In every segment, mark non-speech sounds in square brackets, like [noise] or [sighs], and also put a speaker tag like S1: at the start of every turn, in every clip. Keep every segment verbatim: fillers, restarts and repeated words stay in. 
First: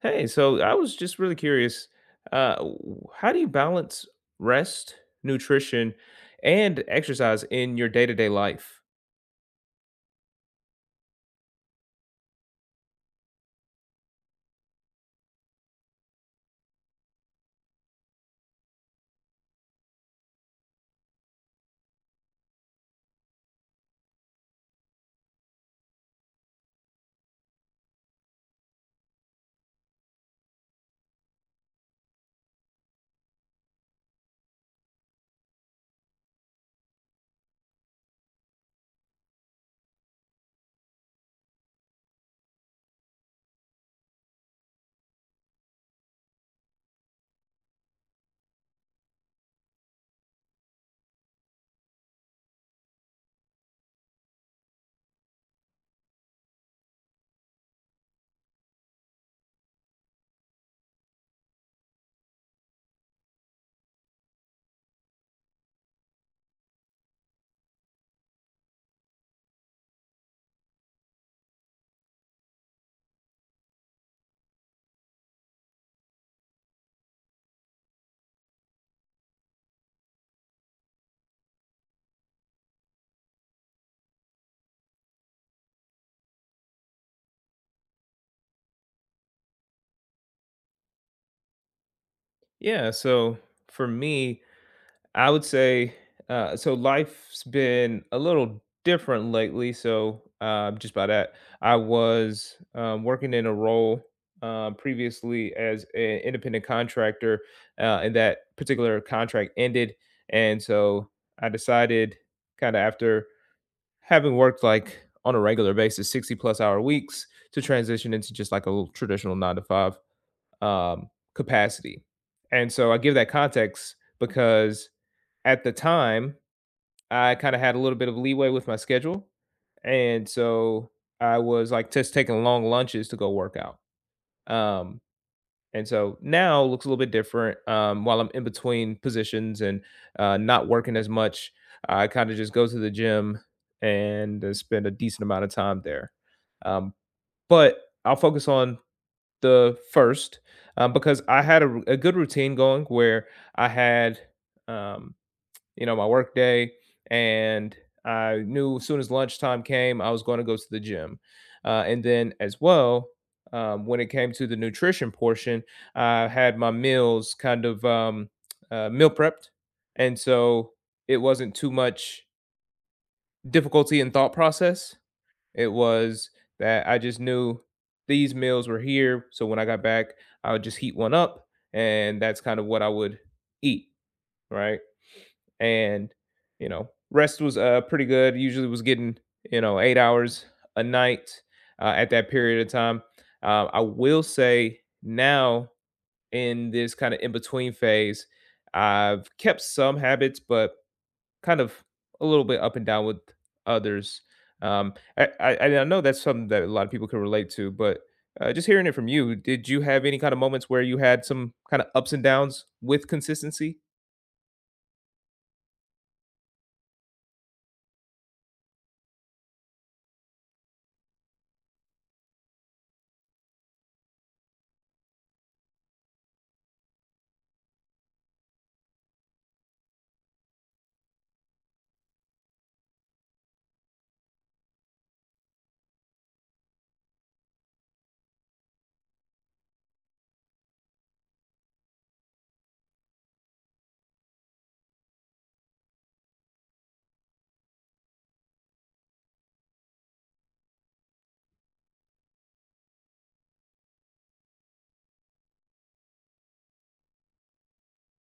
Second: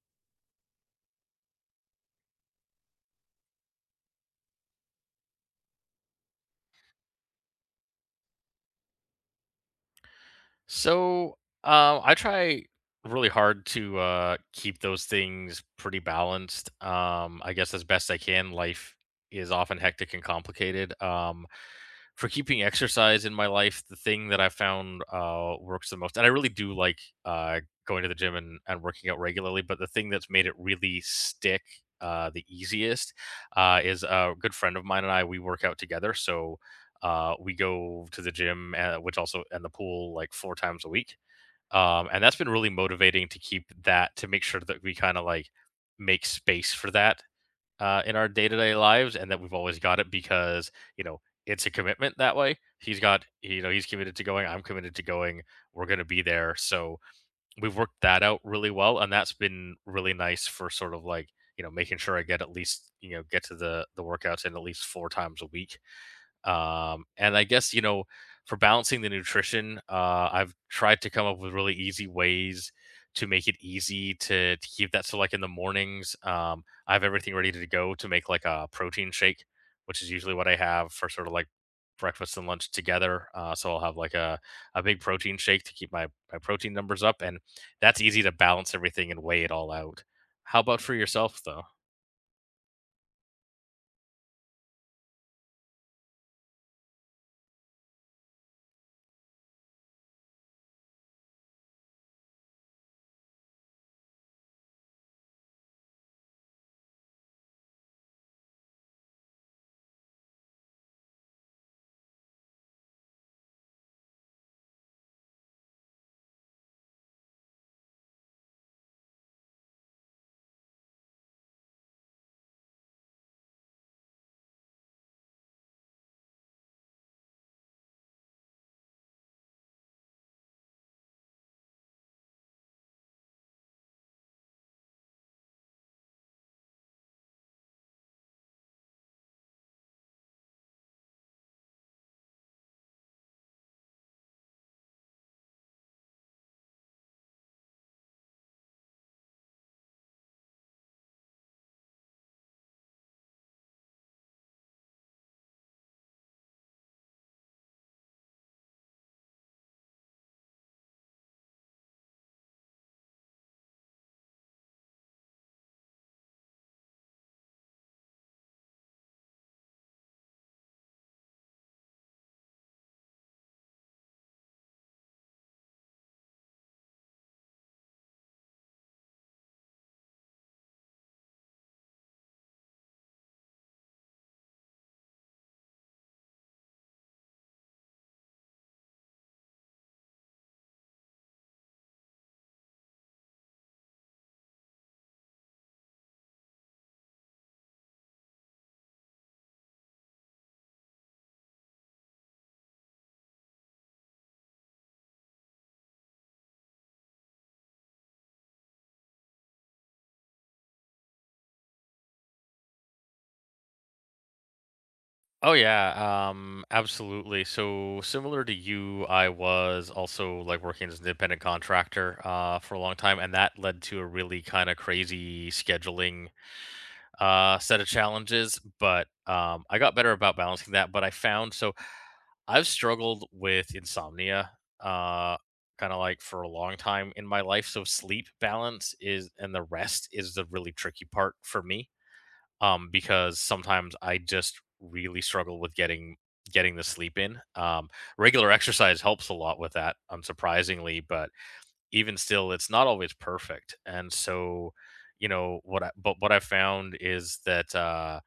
S1: Hey, so I was just really curious. Uh, w- how do you balance rest, nutrition, and exercise in your day to day life?
S2: So, uh, I try really hard to uh, keep those things pretty balanced. Um, I guess as best I can. Life is often hectic and complicated. Um, for keeping exercise in my life, the thing that I found uh, works the most, and I really do like uh, going to the gym and, and working out regularly, but the thing that's made it really stick uh, the easiest uh, is a good friend of mine and I, we work out together. So, uh, we go to the gym, uh, which also and the pool like four times a week. Um, and that's been really motivating to keep that to make sure that we kind of like make space for that uh, in our day to day lives, and that we've always got it because you know it's a commitment that way. He's got you know he's committed to going. I'm committed to going. We're gonna be there. So we've worked that out really well, and that's been really nice for sort of like you know making sure I get at least you know get to the the workouts in at least four times a week um, and I guess, you know, for balancing the nutrition, uh, I've tried to come up with really easy ways to make it easy to, to keep that. So, like in the mornings, um, I have everything ready to go to make like a protein shake, which is usually what I have for sort of like breakfast and lunch together. Uh, so I'll have like a, a big protein shake to keep my, my protein numbers up. And that's easy to balance everything and weigh it all out. How about for yourself, though?
S1: Yeah, so for me, I would say uh, so life's been a little different lately. So uh, just by that, I was um, working in a role uh, previously as an independent contractor, uh, and that particular contract ended. And so I decided, kind of after having worked like on a regular basis sixty plus hour weeks, to transition into just like a little traditional nine to five um, capacity. And so I give that context because at the time I kind of had a little bit of leeway with my schedule. And so I was like just taking long lunches to go work out, um, and so now looks a little bit different. Um, while I'm in between positions and uh, not working as much, I kind of just go to the gym and uh, spend a decent amount of time there. Um, but I'll focus on the first, um, because I had a, r- a good routine going where I had, um, you know, my work day. And I knew as soon as lunchtime came, I was going to go to the gym. Uh, and then as well, um, when it came to the nutrition portion, I had my meals kind of um, uh, meal prepped. And so it wasn't too much difficulty in thought process. It was that I just knew these meals were here. So when I got back, I would just heat one up. And that's kind of what I would eat. Right, and you know rest was uh pretty good. Usually was getting, you know, eight hours a night uh, at that period of time. um, I will say now, in this kind of in between phase, I've kept some habits but kind of a little bit up and down with others. um, I, I, and I know that's something that a lot of people can relate to, but uh, just hearing it from you, did you have any kind of moments where you had some kind of ups and downs with consistency?
S2: Oh yeah, um, absolutely. So similar to you, I was also like working as an independent contractor uh, for a long time, and that led to a really kind of crazy scheduling uh, set of challenges. But um, I got better about balancing that. But I found so I've struggled with insomnia, uh, kind of like for a long time in my life. So sleep balance is and the rest is the really tricky part for me um, because sometimes I just really struggle with getting getting the sleep in. Um, regular exercise helps a lot with that, unsurprisingly, but even still, it's not always perfect. And so, you know, what I but what I found is that uh,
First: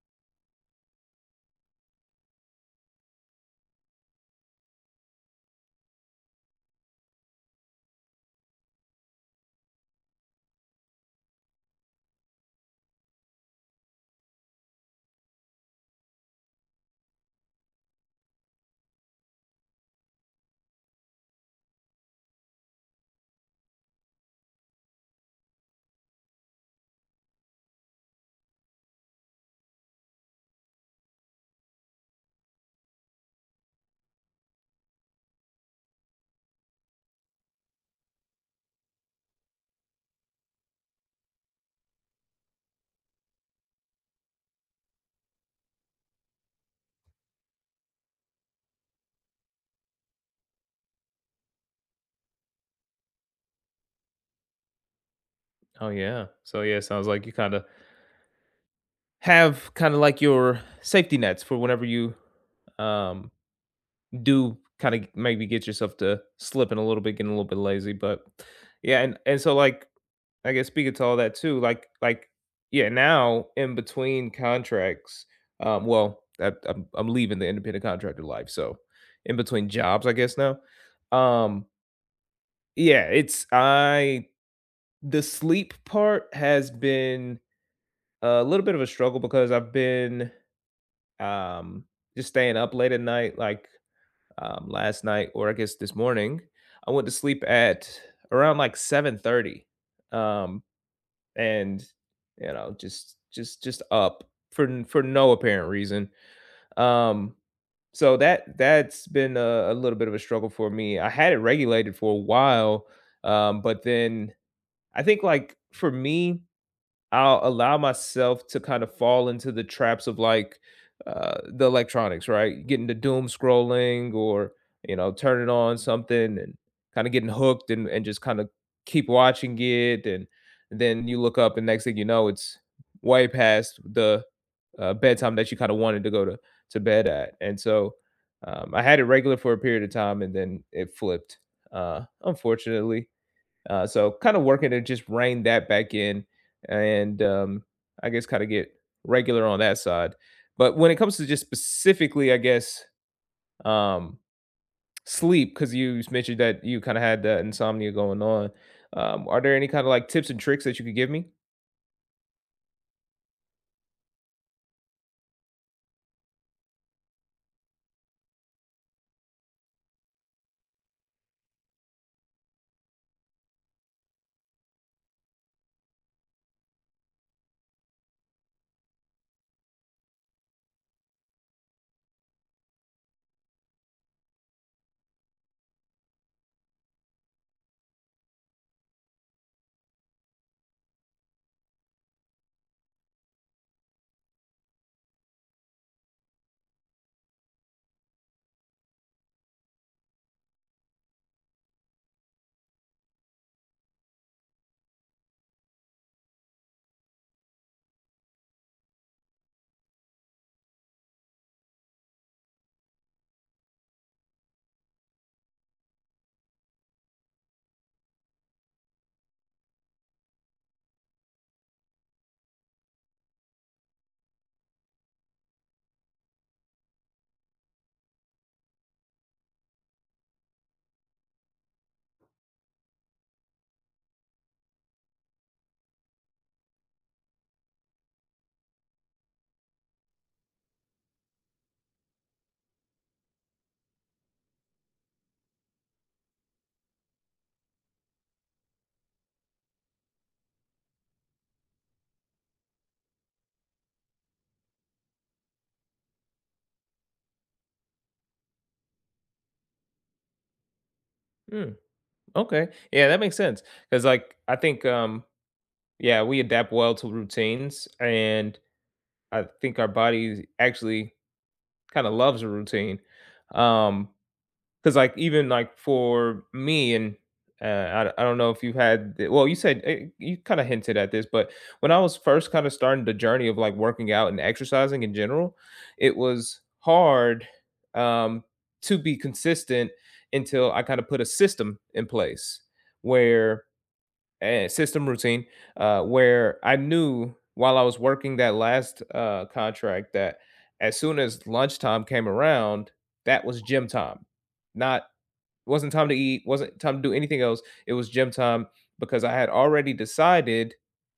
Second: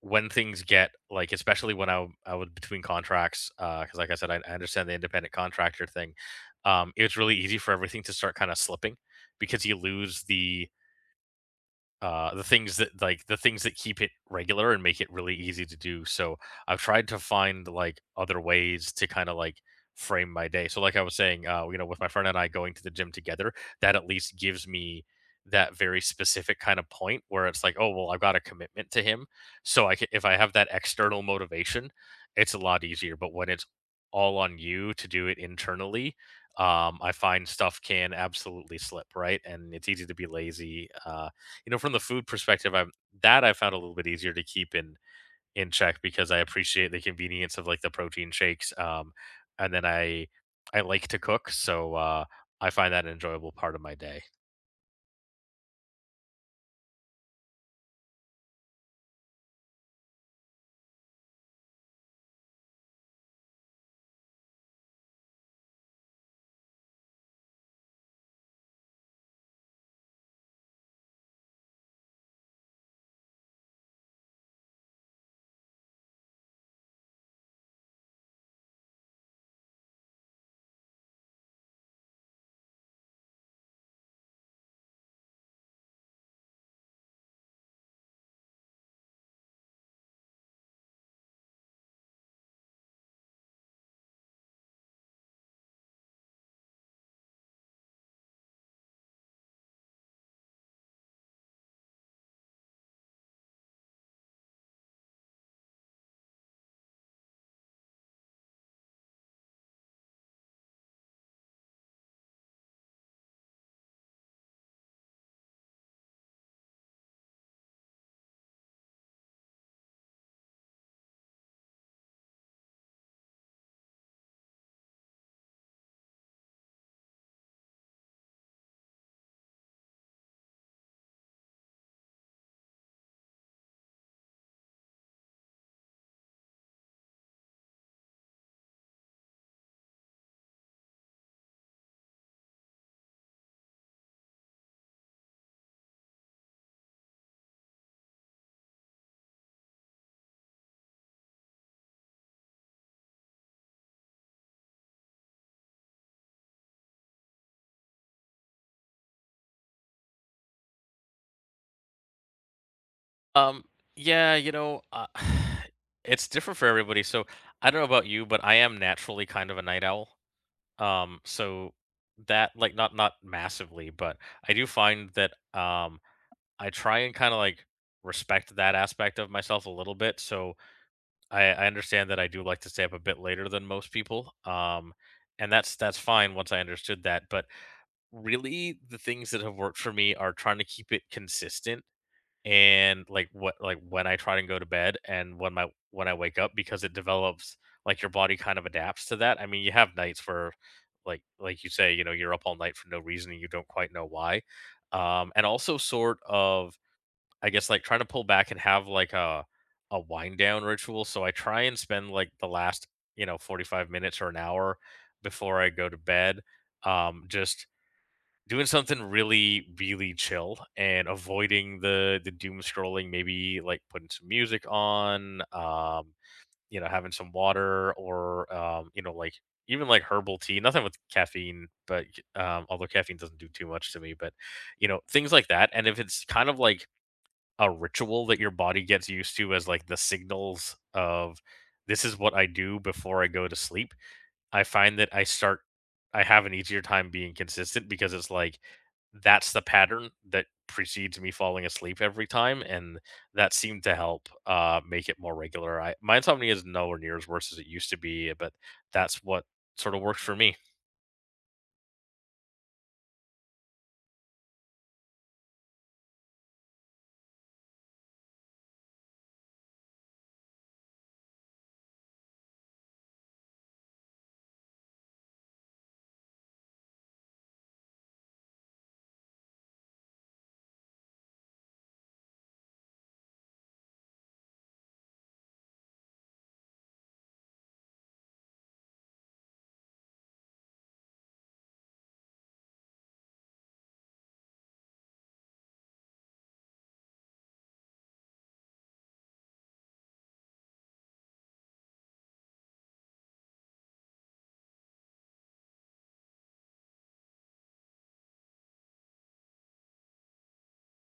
S2: when things get like, especially when I w- I was between contracts, because like I said, I, I understand the independent contractor thing. Um, it's really easy for everything to start kind of slipping because you lose the uh, the things that like the things that keep it regular and make it really easy to do. So I've tried to find like other ways to kind of like frame my day. So like I was saying, uh, you know, with my friend and I going to the gym together, that at least gives me that very specific kind of point where it's like, oh well, I've got a commitment to him. So I can, if I have that external motivation, it's a lot easier. But when it's all on you to do it internally, um, I find stuff can absolutely slip, right? And it's easy to be lazy. Uh, you know, from the food perspective, I'm that I found a little bit easier to keep in in check because I appreciate the convenience of like the protein shakes. Um, and then I I like to cook, so uh, I find that an enjoyable part of my day.
S1: Oh yeah. So yeah, sounds like you kind of have kind of like your safety nets for whenever you um, do kind of maybe get yourself to slipping a little bit, getting a little bit lazy. But yeah, and and so like, I guess speaking to all that too, like like yeah, now in between contracts, um, well, I, I'm I'm leaving the independent contractor life, so in between jobs, I guess now, um, yeah, it's I the sleep part has been a little bit of a struggle because I've been Um, just staying up late at night, like, um, last night, or I guess this morning, I went to sleep at around, like, seven thirty, um, and, you know, just just just up for n for no apparent reason. Um, so that that's been a a little bit of a struggle for me. I had it regulated for a while, um, but then I think, like, for me, I'll allow myself to kind of fall into the traps of like uh, the electronics, right? Getting the doom scrolling, or, you know, turning on something and kind of getting hooked, and, and just kind of keep watching it. And then you look up and next thing you know, it's way past the uh, bedtime that you kind of wanted to go to, to bed at. And so um, I had it regular for a period of time and then it flipped, uh, unfortunately. Uh, so kind of working to just rein that back in, and um, I guess kind of get regular on that side. But when it comes to just specifically, I guess, um, sleep, because you mentioned that you kind of had that insomnia going on, um, are there any kind of like tips and tricks that you could give me?
S2: Um, yeah, you know, uh, [sighs] it's different for everybody. So I don't know about you, but I am naturally kind of a night owl. Um, so that like not not massively, but I do find that um I try and kind of like respect that aspect of myself a little bit. So I I understand that I do like to stay up a bit later than most people, um, and that's that's fine once I understood that, but really the things that have worked for me are trying to keep it consistent and like what like when I try and go to bed and when my when I wake up because it develops like your body kind of adapts to that. I mean, you have nights where like like you say, you know, you're up all night for no reason and you don't quite know why. Um, and also sort of I guess, like, try to pull back and have, like, a a wind down ritual, so I try and spend, like, the last, you know, forty-five minutes or an hour before I go to bed, um, just doing something really, really chill and avoiding the the doom scrolling, maybe, like, putting some music on, um, you know, having some water or, um, you know, like, even, like, herbal tea, nothing with caffeine, but, um, although caffeine doesn't do too much to me, but, you know, things like that, and if it's kind of like a ritual that your body gets used to as, like, the signals of, "This is what I do before I go to sleep," I find that I start I have an easier time being consistent because it's like, that's the pattern that precedes me falling asleep every time, and that seemed to help, uh, make it more regular. I My insomnia is nowhere near as worse as it used to be, but that's what sorta worked for me.
S1: Mm, okay. Yeah, that makes sense. Because, like, I think, um, yeah, we adapt well to routines. And I think our body actually kind of loves a routine. Um, 'Cause, like, even, like, for me, and uh, I d I don't know if you had the, well, you said, eh, you kinda hinted at this, but when I was first kinda starting the journey of, like, working out and exercising in general, it was hard, um, to be consistent until I kinda put a system in place where, eh, system routine, uh, where I knew while I was working that last, uh, contract, that as soon as lunchtime came around, that was gym time. Not wasn't time to eat, wasn't time to do anything else. It was gym time because I had already decided,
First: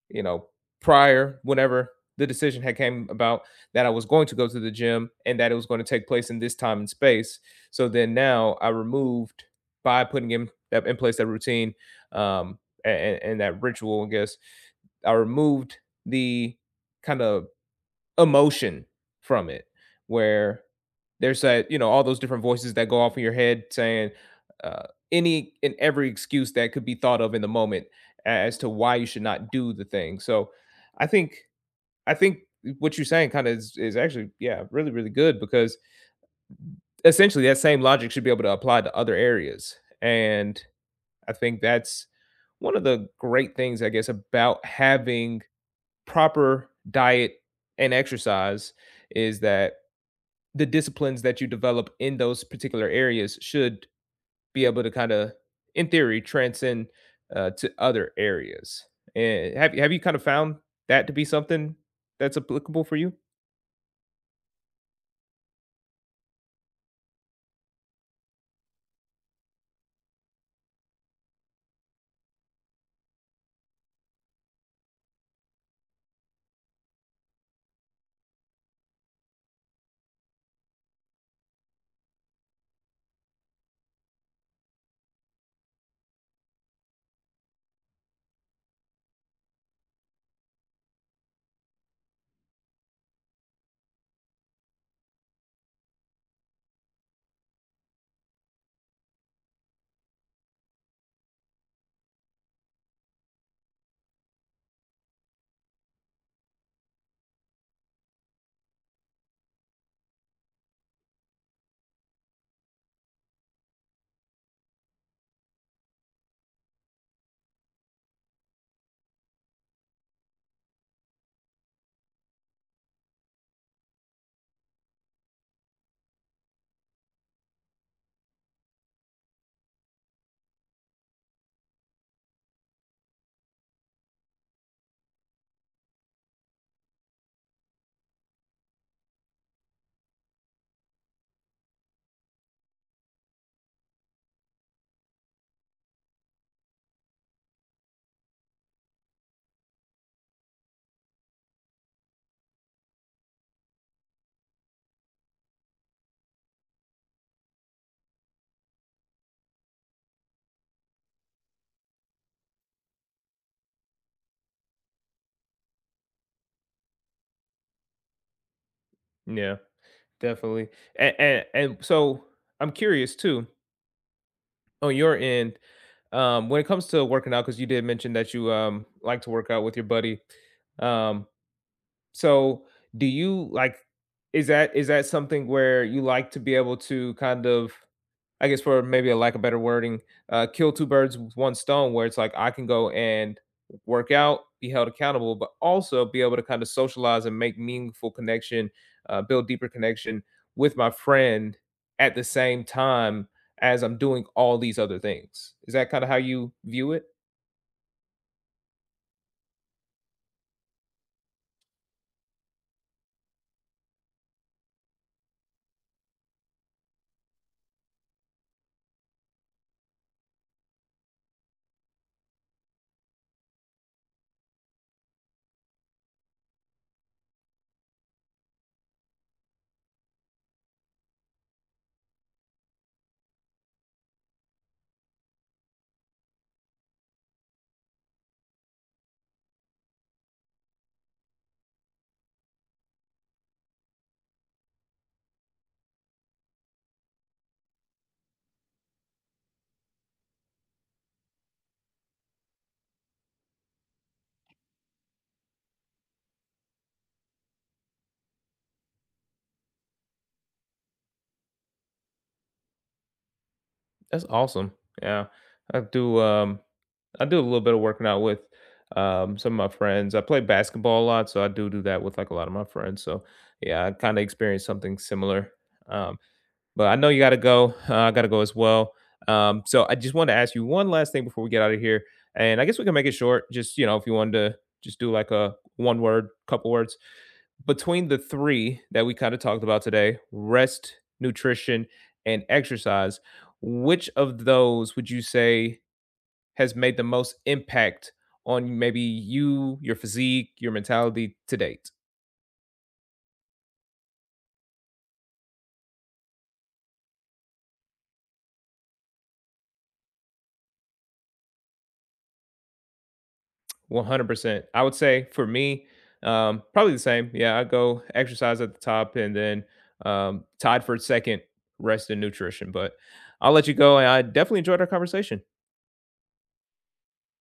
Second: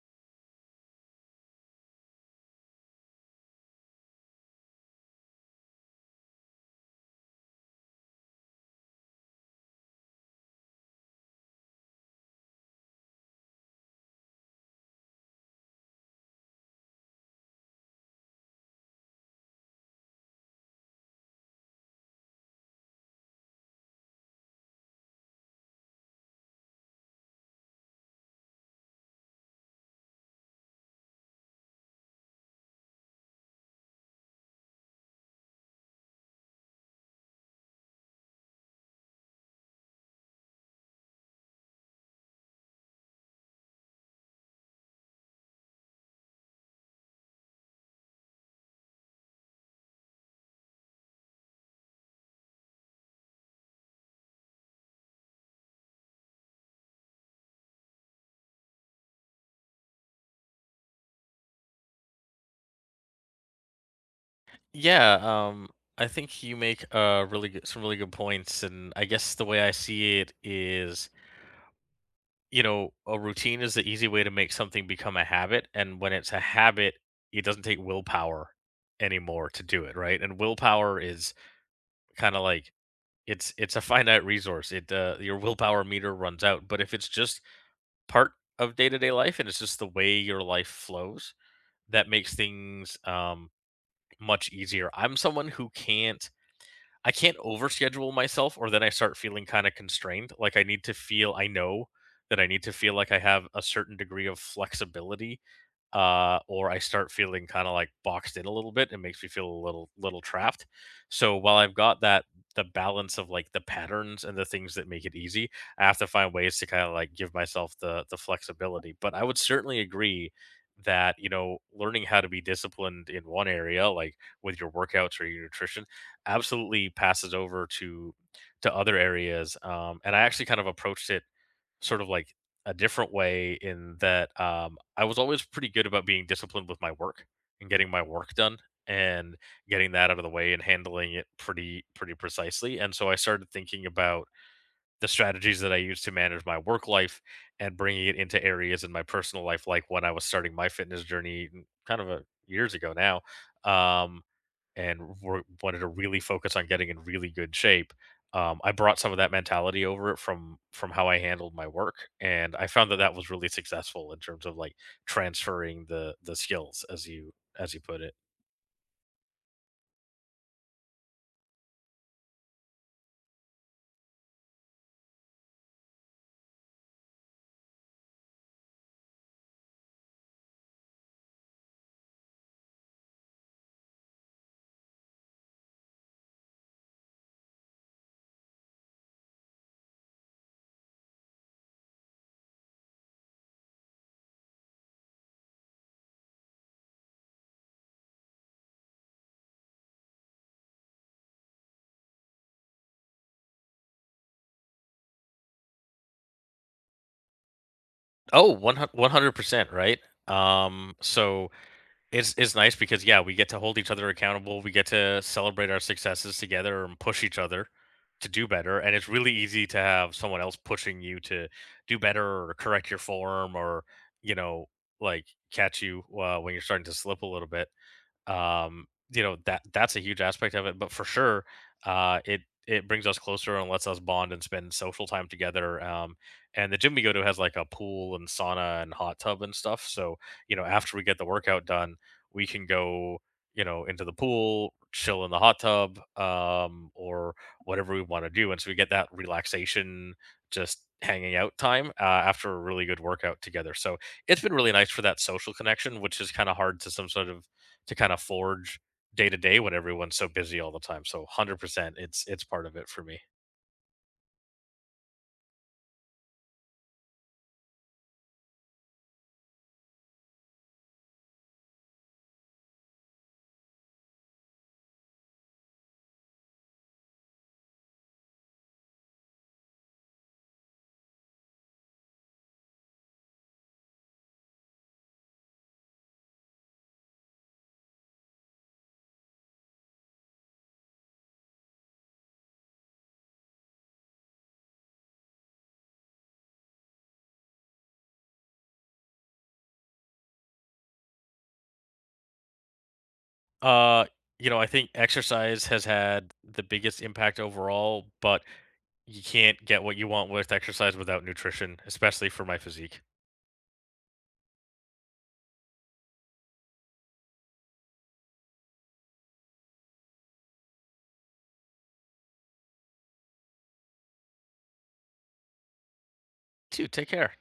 S1: you know, prior, whenever the decision had came about, that I was going to go to the gym and that it was going to take place in this time and space. So then now I removed, by putting in that in place, that routine um and, and that ritual, I guess. I removed the kind of emotion from it, where there's that, you know, all those different voices that go off in your head saying uh, any and every excuse that could be thought of in the moment as to why you should not do the thing. So i think i think what you're saying kind of is, is actually, yeah, really really good, because essentially that same logic should be able to apply to other areas. And I think that's one of the great things, I guess, about having proper diet and exercise, is that the disciplines that you develop in those particular areas should be able to kind of, in theory, transcend uh, to other areas. And have have you kind of found that to be something that's applicable for you?
S2: Yeah, um, I think you make, uh, really good some really good points, and I guess the way I see it is you know, a routine is the easy way to make something become a habit. And when it's a habit, it doesn't take willpower anymore to do it, right? And willpower is kind of like it's it's a finite resource. It uh, Your willpower meter runs out. But if it's just part of day to day life and it's just the way your life flows, that makes things um, much easier. I'm someone who can't I can't overschedule myself or then I start feeling kind of constrained. Like I need to feel I know that I need to feel like I have a certain degree of flexibility uh, or I start feeling kind of like boxed in a little bit. It makes me feel a little little trapped. So while I've got that the balance of like the patterns and the things that make it easy, I have to find ways to kind of like give myself the the flexibility. But I would certainly agree that you know learning how to be disciplined in one area like with your workouts or your nutrition absolutely passes over to to other areas um and I actually kind of approached it sort of like a different way in that um, I was always pretty good about being disciplined with my work and getting my work done and getting that out of the way and handling it pretty pretty precisely. And so I started thinking about the strategies that I use to manage my work life and bringing it into areas in my personal life, like when I was starting my fitness journey, n- kind of a, years ago now. Um, and were wanted to really focus on getting in really good shape, um, I brought some of that mentality over from from how I handled my work, and I found that that was really successful in terms of like transferring the the skills, as you as you put it.
S1: Yeah, definitely. And and, and so I'm curious too, on your end, um, when it comes to working out, because you did mention that you um, like to work out with your buddy. Um, so do you like? Is that is that something where you like to be able to kind of, I guess, for maybe a lack of better wording, uh, kill two birds with one stone, where it's like I can go and work out, be held accountable, but also be able to kind of socialize and make meaningful connection, uh, build deeper connection with my friend at the same time as I'm doing all these other things. Is that kind of how you view it?
S2: Oh, one hundred percent, right? Um, so it's it's nice because yeah, we get to hold each other accountable. We get to celebrate our successes together and push each other to do better. And it's really easy to have someone else pushing you to do better or correct your form or you know like catch you uh, when you're starting to slip a little bit um you know that that's a huge aspect of it but for sure uh it it brings us closer and lets us bond and spend social time together um and the gym we go to has like a pool and sauna and hot tub and stuff so you know after we get the workout done we can go you know into the pool chill in the hot tub um or whatever we want to do and so we get that relaxation just hanging out time uh, after a really good workout together so it's been really nice for that social connection which is kind of hard to some sort of to kind of forge day to day when everyone's so busy all the time. So one hundred percent it's it's part of it for me.
S1: That's awesome. Yeah, I do. Um, I do a little bit of working out with um, some of my friends. I play basketball a lot, so I do do that with like a lot of my friends. So yeah, I kind of experienced something similar. Um, but I know you got to go. [laughs] Uh, I got to go as well. Um, so I just wanted to ask you one last thing before we get out of here, and I guess we can make it short. Just, you know, if you wanted to just do like a one word, couple words, between the three that we kind of talked about today: rest, nutrition, and exercise. Which of those would you say has made the most impact on maybe you, your physique, your mentality to date?
S2: Uh you know, I think exercise has had the biggest impact overall, but you can't get what you want with exercise without nutrition, especially for my physique.
S1: one hundred percent. I would say for me, um, probably the same. Yeah, I go exercise at the top and then, um, tied for second, rest and nutrition. But I'll let you go. And I definitely enjoyed our conversation.
S2: Dude, take care.